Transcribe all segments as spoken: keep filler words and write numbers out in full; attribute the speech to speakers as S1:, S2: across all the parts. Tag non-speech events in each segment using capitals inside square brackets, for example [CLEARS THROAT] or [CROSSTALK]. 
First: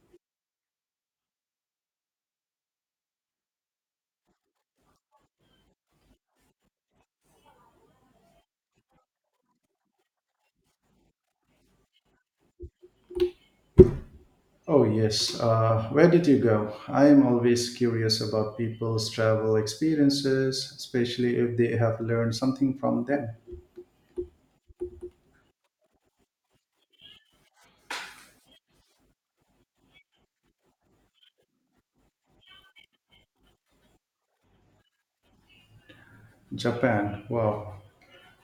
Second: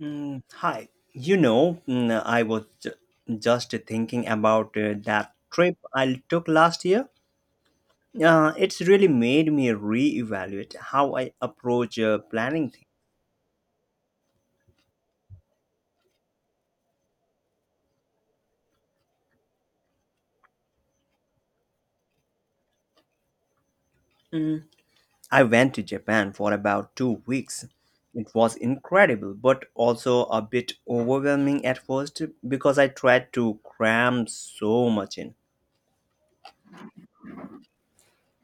S1: Mm, hi. You know, mm, I was ju- just thinking about uh, that trip I took last year. Uh, it's really made me reevaluate how I approach uh, planning things.
S2: Oh, yes. Uh, where did you go? I am always curious about people's travel experiences, especially if they have learned something from them.
S1: Mm, I went to Japan for about two weeks. It was incredible, but also a bit overwhelming at first because I tried to cram so much in.
S2: Japan. Wow.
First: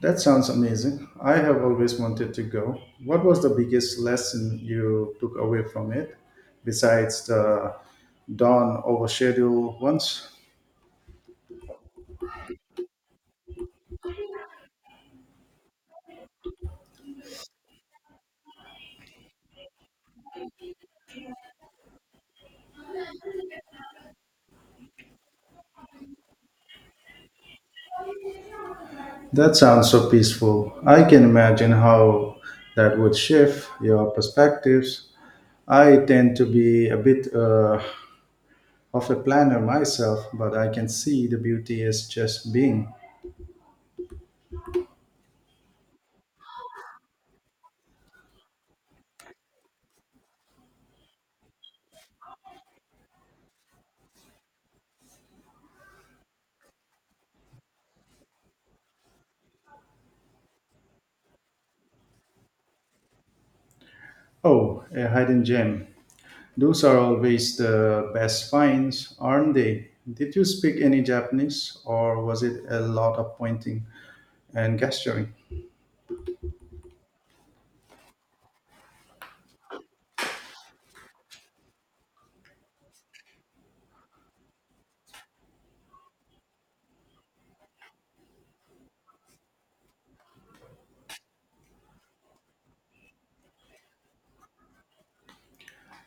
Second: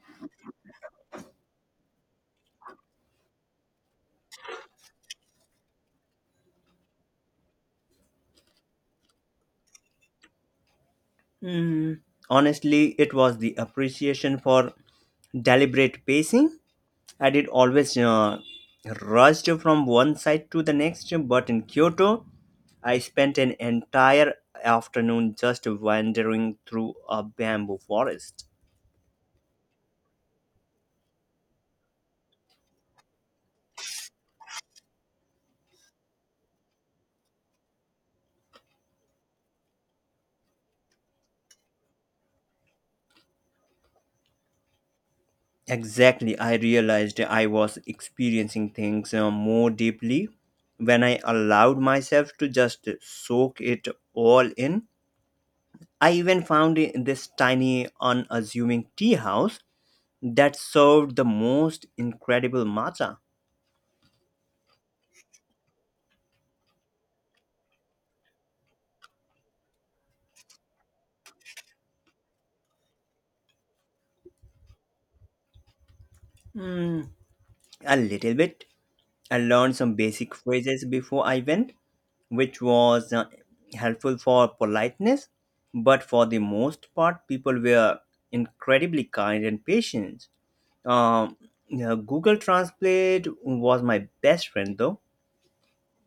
S2: That sounds amazing. I have always wanted to go. What was the biggest lesson you took away from it, besides the dawn over schedule once?
S1: Mm, Honestly, it was the appreciation for deliberate pacing. I did always uh, rushed from one side to the next, but in Kyoto, I spent an entire afternoon just wandering through a bamboo forest.
S2: That sounds so peaceful. I can imagine how that would shift your perspectives. I tend to be a bit uh, of a planner myself, but I can see the beauty is just being.
S1: Exactly, I realized I was experiencing things uh, more deeply when I allowed myself to just soak it all in. I even found i- this tiny, unassuming tea house that served the most incredible matcha.
S2: Oh, a hidden gem. Those are always the best finds, aren't they? Did you speak any Japanese or was it a lot of pointing and gesturing?
S1: A little bit. I learned some basic phrases before I went, which was uh, helpful for politeness. But for the most part, people were incredibly kind and patient. Um, yeah, Google Translate was my best friend, though.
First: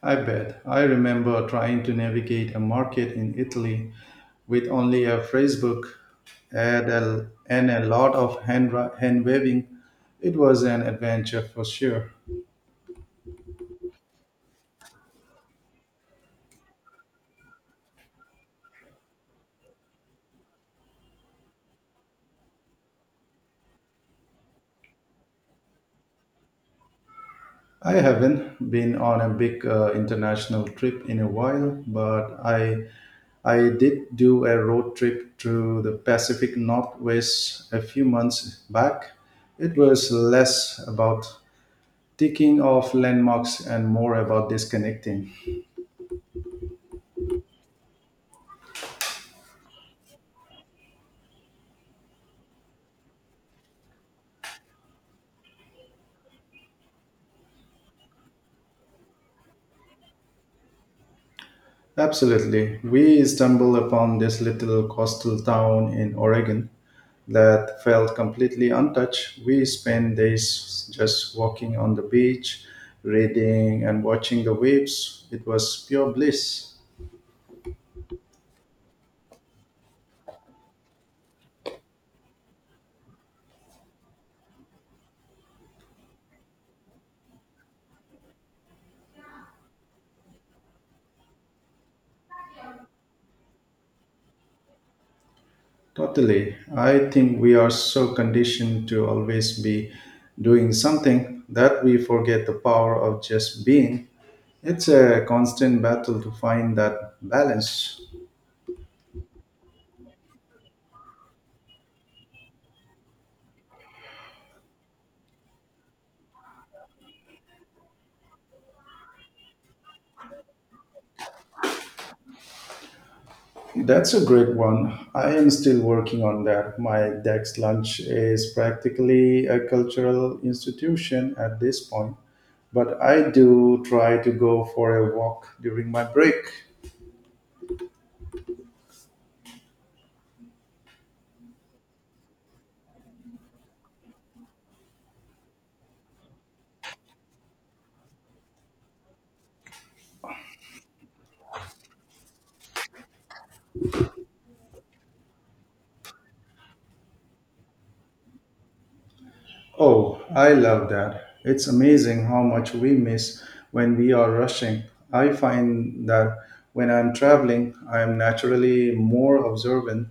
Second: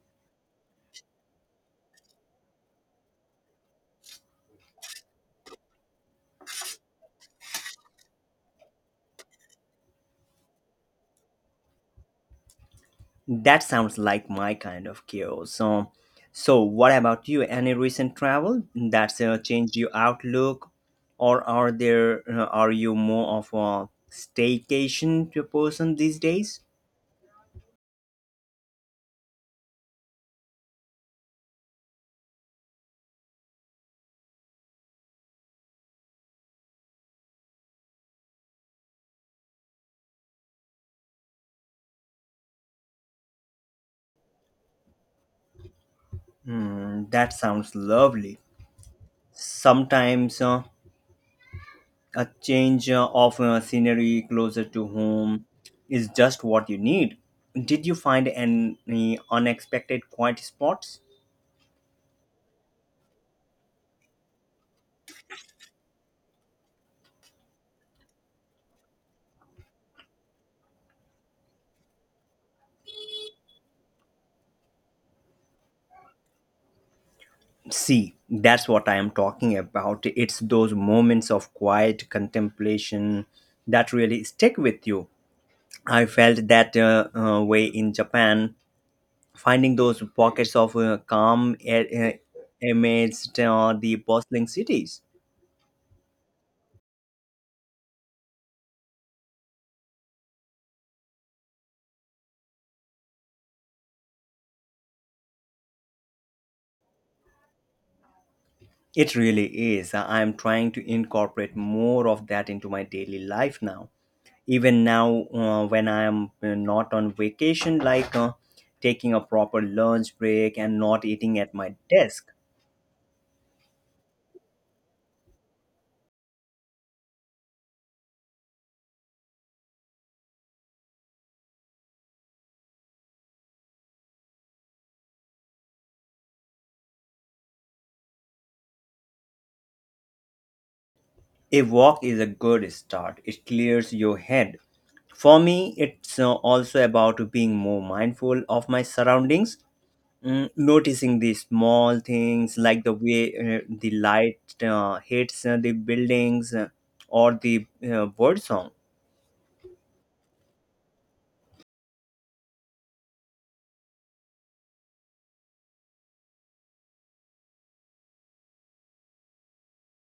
S2: I bet. I remember trying to navigate a market in Italy with only a phrasebook and a, and a lot of hand, hand waving. It was an adventure for sure.
S1: That sounds like my kind of chaos. So, so what about you? Any recent travel that's uh, changed your outlook, or are there uh, are you more of a staycation to person these days?
S2: I haven't been on a big uh, international trip in a while, but I I did do a road trip through the Pacific Northwest a few months back. It was less about ticking off landmarks and more about disconnecting.
S1: Hmm, that sounds lovely. Sometimes uh, a change uh, of uh, scenery closer to home is just what you need. Did you find any unexpected quiet spots?
S2: Absolutely. We stumbled upon this little coastal town in Oregon that felt completely untouched. We spent days just walking on the beach, reading and watching the waves. It was pure bliss.
S1: See, that's what I am talking about. It's those moments of quiet contemplation that really stick with you. I felt that uh, uh, way in Japan, finding those pockets of uh, calm a- a- amidst uh, the bustling cities.
S2: Totally. I think we are so conditioned to always be doing something that we forget the power of just being. It's a constant battle to find that balance.
S1: It really is. I am trying to incorporate more of that into my daily life now. Even now, uh, when I am uh, not on vacation, like uh, taking a proper lunch break and not eating at my desk.
S2: That's a great one. I am still working on that. My Dex lunch is practically a cultural institution at this point, but I do try to go for a walk during my break.
S1: A walk is a good start. It clears your head. For me, it's uh, also about being more mindful of my surroundings, mm, noticing the small things like the way uh, the light uh, hits uh, the buildings uh, or the uh, bird song.
S2: Oh, I love that. It's amazing how much we miss when we are rushing. I find that when I'm traveling, I'm naturally more observant.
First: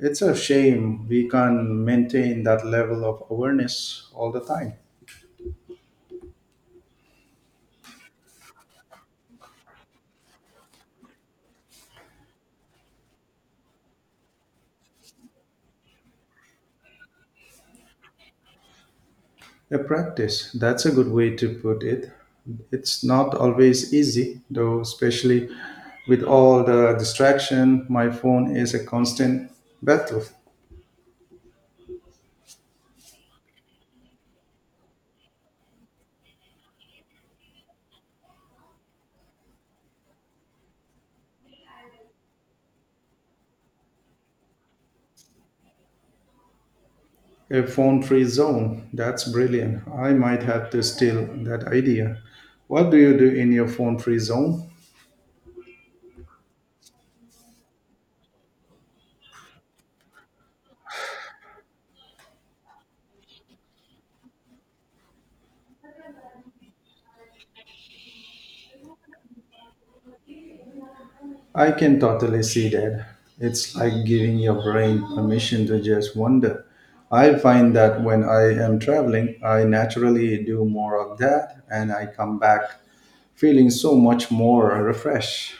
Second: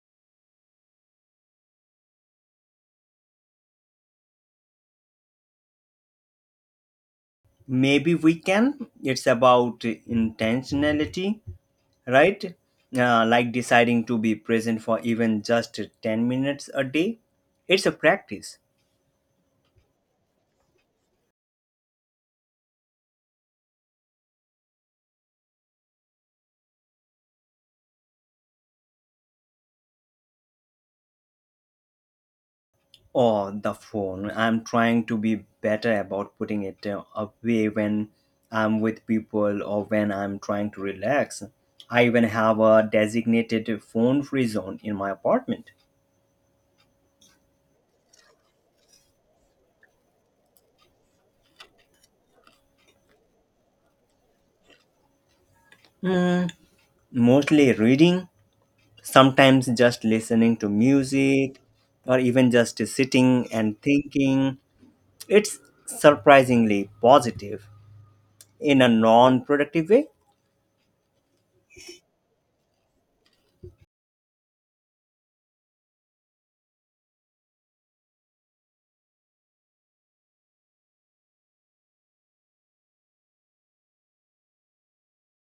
S2: It's a shame we can't maintain that level of awareness all the time.
S1: Maybe we can. It's about intentionality, right? Uh, like deciding to be present for even just ten minutes a day. It's a practice.
S2: A practice, that's a good way to put it. It's not always easy, though, especially with all the distraction. My phone is a constant battle.
S1: Or the phone. I'm trying to be better about putting it uh, away when I'm with people or when I'm trying to relax. I even have a designated phone free zone in my apartment.
S2: A phone free zone, that's brilliant. I might have to steal that idea. What do you do in your phone free zone?
S1: Mostly reading, sometimes just listening to music, or even just sitting and thinking. It's surprisingly positive in a non productive way.
S2: I can totally see that. It's like giving your brain permission to just wander. I find that when I am traveling, I naturally do more of that and I come back feeling so much more refreshed.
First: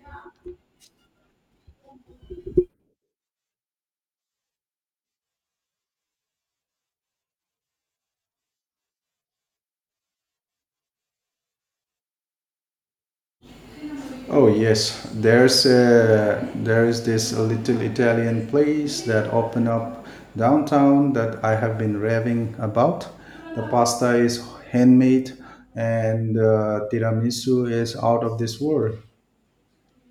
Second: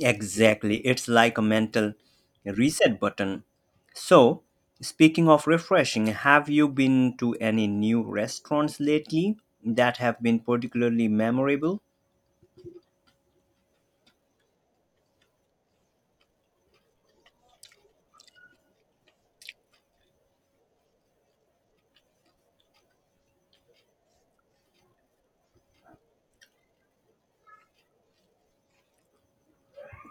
S1: Exactly. It's like a mental reset button. So, speaking of refreshing, have you been to any new restaurants lately that have been particularly memorable?
S2: Oh yes, there's a, there is this little Italian place that opened up downtown that I have been raving about. The pasta is handmade and uh, tiramisu is out of this world.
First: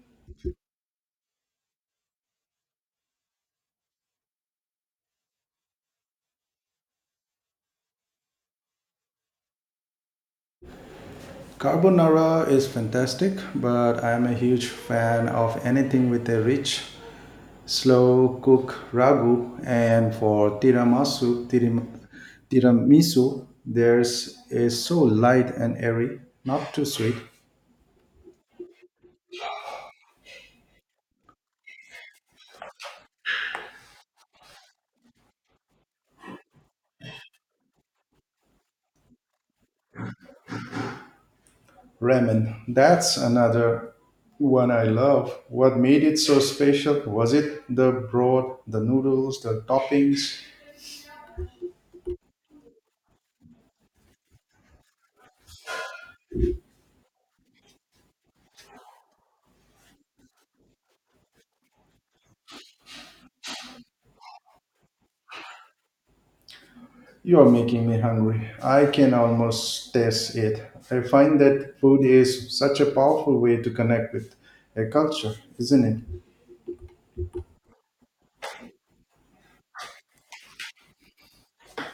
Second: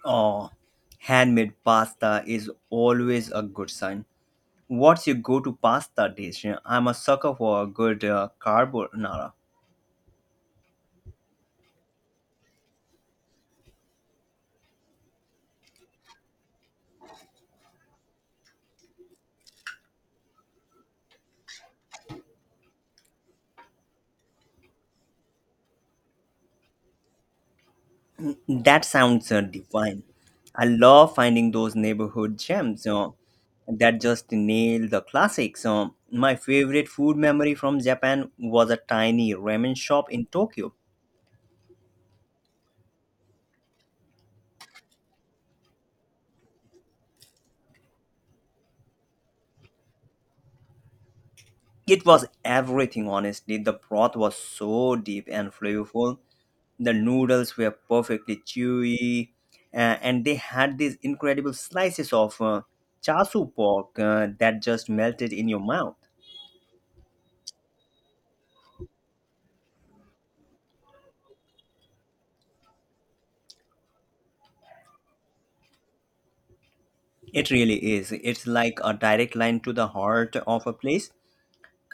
S1: Oh, handmade pasta is always a good sign. What's your go to pasta dish? I'm a sucker for a good uh, carbonara.
S2: Carbonara is fantastic, but I am a huge fan of anything with a rich, slow cook ragu. And for tiramisu, tiram, tiramisu, theirs is so light and airy, not too sweet.
S1: That sounds uh, divine. I love finding those neighborhood gems uh, that just nail the classics. Uh, my favorite food memory from Japan was a tiny ramen shop in Tokyo.
S2: Ramen, that's another one I love. What made it so special? Was it the broth, the noodles, the toppings?
S1: It was everything, honestly. The broth was so deep and flavorful. The noodles were perfectly chewy, uh, and they had these incredible slices of uh, chasu pork uh, that just melted in your mouth.
S2: You are making me hungry. I can almost taste it. I find that food is such a powerful way to connect with a culture, isn't it?
S1: It really is. It's like a direct line to the heart of a place.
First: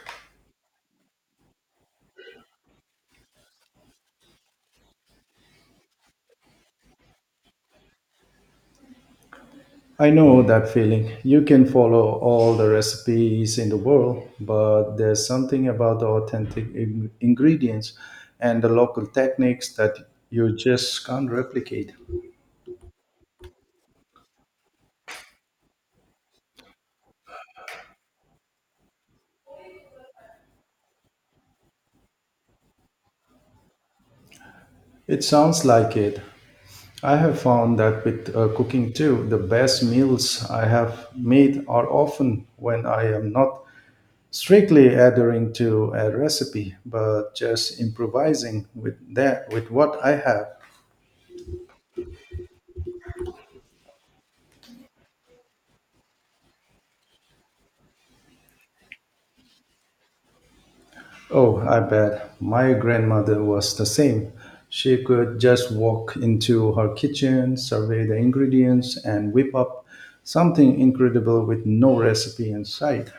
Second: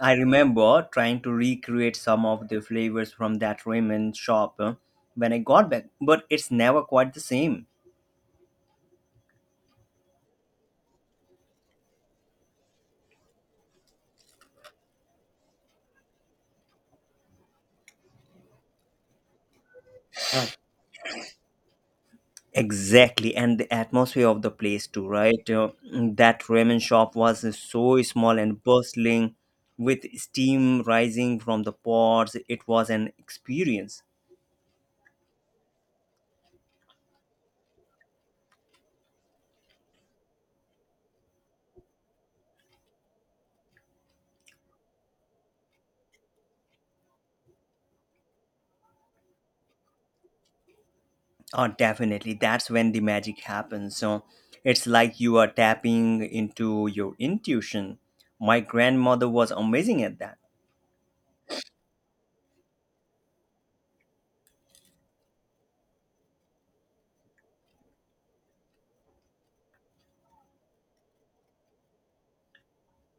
S1: I remember trying to recreate some of the flavors from that ramen shop uh, when I got back, but it's never quite the same.
S2: I know that feeling. You can follow all the recipes in the world, but there's something about the authentic in- ingredients and the local techniques that you just can't replicate.
S1: Exactly, and the atmosphere of the place too, right? Uh, that ramen shop was so small and bustling with steam rising from the pots. It was an experience.
S2: It sounds like it. I have found that with uh, cooking too, the best meals I have made are often when I am not strictly adhering to a recipe, but just improvising with that with what I have.
S1: Oh, definitely. That's when the magic happens. So it's like you are tapping into your intuition. My grandmother was amazing at that.
S2: Oh, I bet my grandmother was the same. She could just walk into her kitchen, survey the ingredients, and whip up something incredible with no recipe in sight.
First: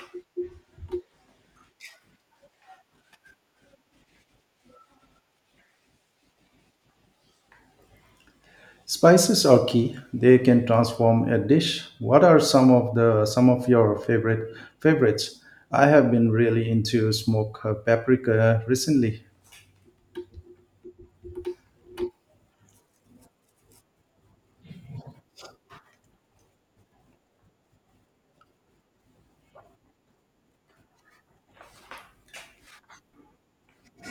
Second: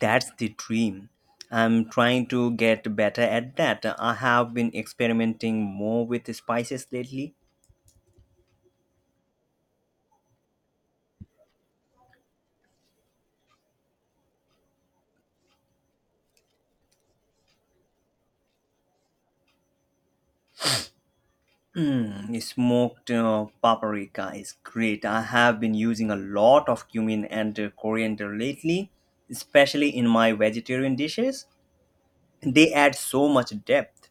S1: That's the dream. I'm trying to get better at that. I have been experimenting more with spices lately.
S2: Spices are key. They can transform a dish. What are some of the some of your favorite favorites? I have been really into smoked paprika recently.
S1: Mm, smoked uh, paprika is great. I have been using a lot of cumin and uh, coriander lately, especially in my vegetarian dishes. They add so much depth.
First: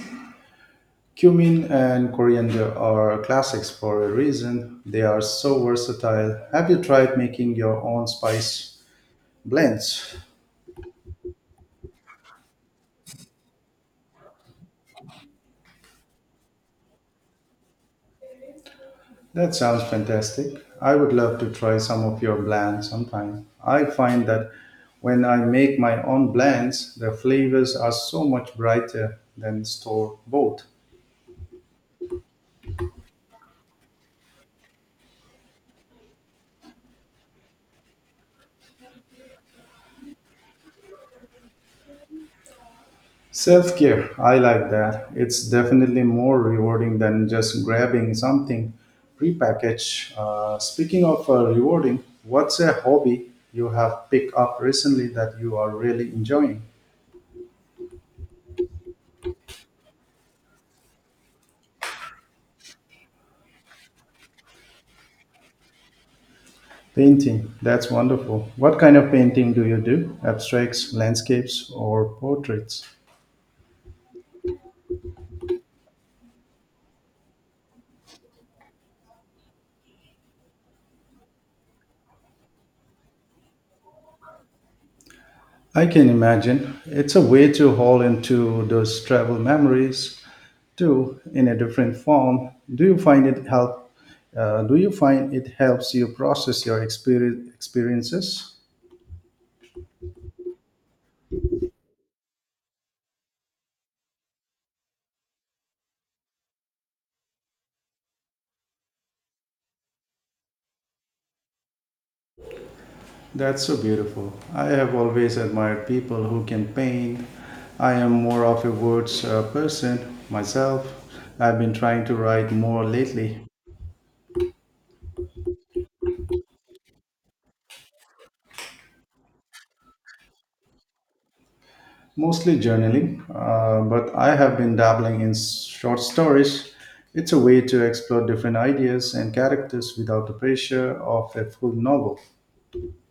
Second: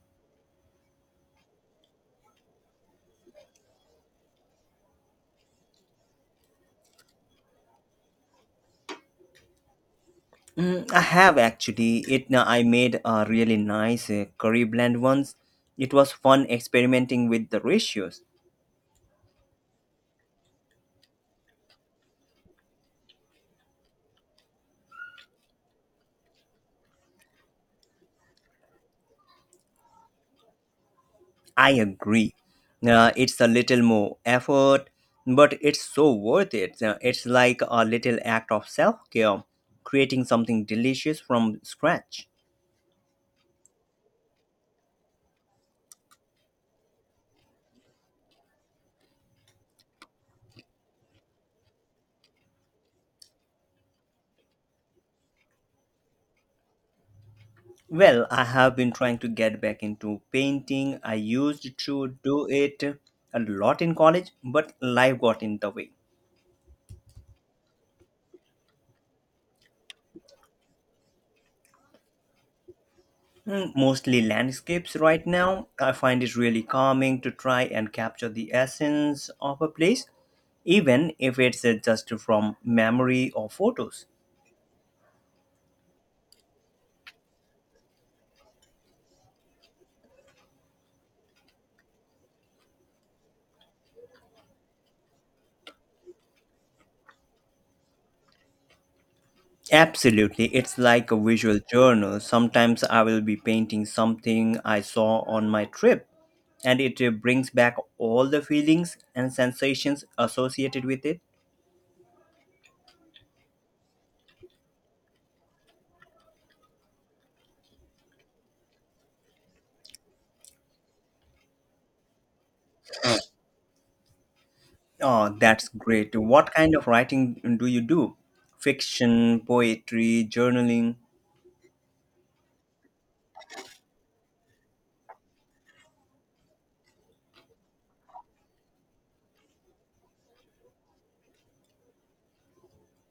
S2: Cumin and coriander are classics for a reason. They are so versatile. Have you tried making your own spice blends?
S1: Mm, I have actually. It uh, I made a really nice uh, curry blend once. It was fun experimenting with the ratios.
S2: That sounds fantastic. I would love to try some of your blends sometime. I find that when I make my own blends, the flavors are so much brighter than store bought.
S1: I agree. Uh, it's a little more effort, but it's so worth it. Uh, it's like a little act of self-care, creating something delicious from scratch.
S2: Self care, I like that. It's definitely more rewarding than just grabbing something prepackaged. Uh, speaking of uh, rewarding, what's a hobby you have picked up recently that you are really enjoying?
S1: Well, I have been trying to get back into painting. I used to do it a lot in college, but life got in the way.
S2: Painting, that's wonderful. What kind of painting do you do? Abstracts, landscapes, or portraits?
S1: Mm, Mostly landscapes right now. I find it really calming to try and capture the essence of a place, even if it's uh, just from memory or photos.
S2: I can imagine. It's a way to haul into those travel memories too in a different form. Do you find it help? Uh, do you find it helps you process your experi- experiences?
S1: Absolutely, it's like a visual journal. Sometimes I will be painting something I saw on my trip, and it uh, brings back all the feelings and sensations associated with it.
S2: That's so beautiful. I have always admired people who can paint. I am more of a words uh, person myself. I've been trying to write more lately.
S1: Oh, that's great. What kind of writing do you do? Fiction, poetry, journaling?
S2: Mostly journaling, uh, but I have been dabbling in short stories. It's a way to explore different ideas and characters without the pressure of a full novel.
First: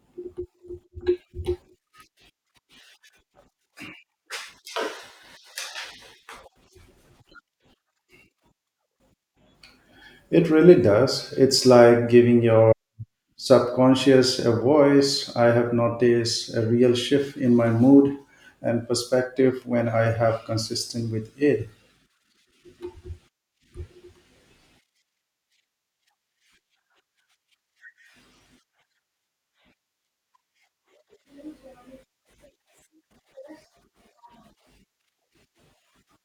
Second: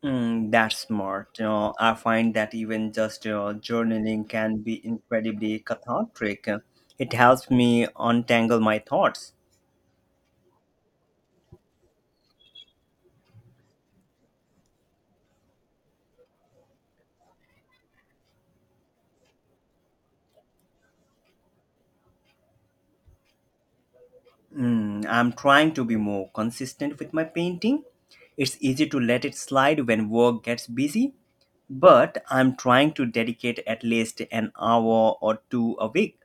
S1: Mm, that's smart. You know, I find that even just you know, journaling can be incredibly cathartic. It helps me untangle my thoughts.
S2: It really does. It's like giving your subconscious a voice. I have noticed a real shift in my mood and perspective when I have consistent with it.
S1: Mm, I'm trying to be more consistent with my painting. It's easy to let it slide when work gets busy, but I'm trying to dedicate at least an hour or two a week.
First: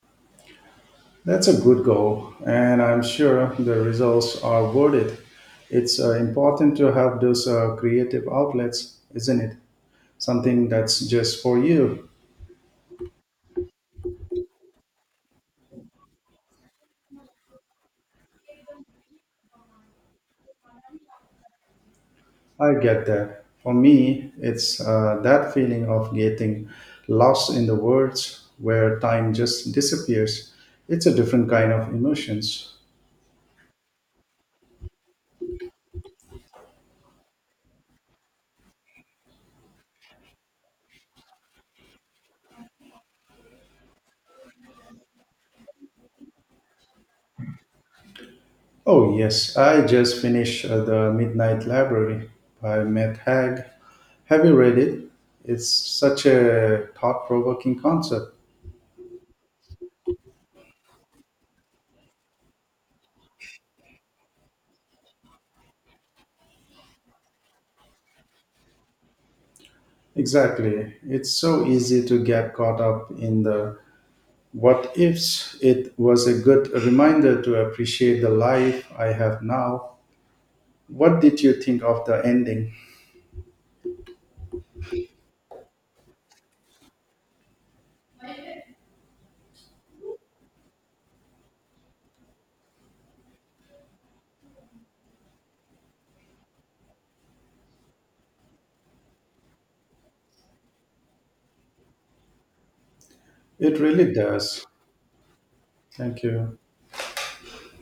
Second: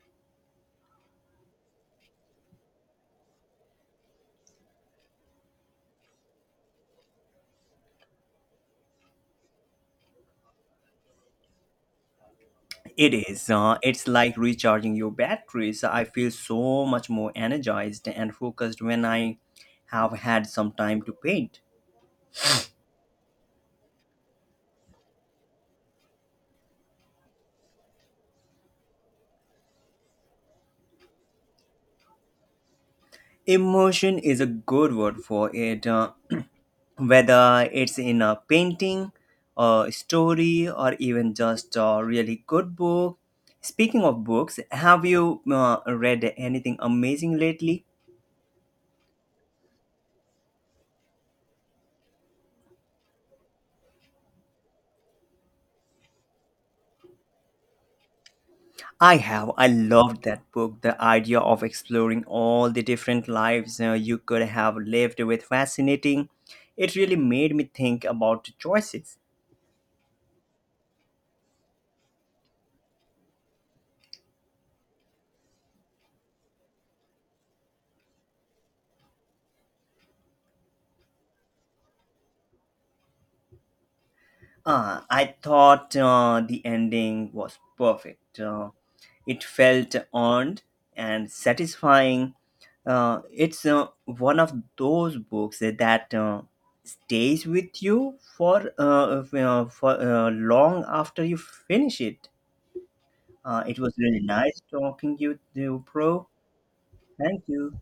S2: That's a good goal, and I'm sure the results are worth it. It's uh, important to have those uh, creative outlets, isn't it? Something that's just for you.
S1: It is. Uh, it's like recharging your batteries. I feel so much more energized and focused when I have had some time to paint.
S2: I get that. For me, it's uh, that feeling of getting lost in the words where time just disappears. It's a different kind of emotions.
S1: Emotion is a good word for it. Uh, [CLEARS THROAT] whether it's in a painting, a story, or even just a really good book. Speaking of books, have you uh, read anything amazing lately?
S2: Oh, yes, I just finished uh, The Midnight Library by Matt Haig. Have you read it? It's such a thought provoking concept.
S1: I have. I loved that book. The idea of exploring all the different lives uh, you could have lived with fascinating. It really made me think about the choices.
S2: Exactly. It's so easy to get caught up in the what ifs. It was a good reminder to appreciate the life I have now. What did you think of the ending?
S1: Uh, I thought uh, the ending was perfect. Uh, it felt earned and satisfying. Uh, it's uh, one of those books that uh, stays with you for uh, uh, for uh, long after you finish it. Uh, it
S2: It
S1: was
S2: really
S1: really nice
S2: does.
S1: talking you to you,
S2: Thank
S1: Pro.
S2: you.
S1: Thank you.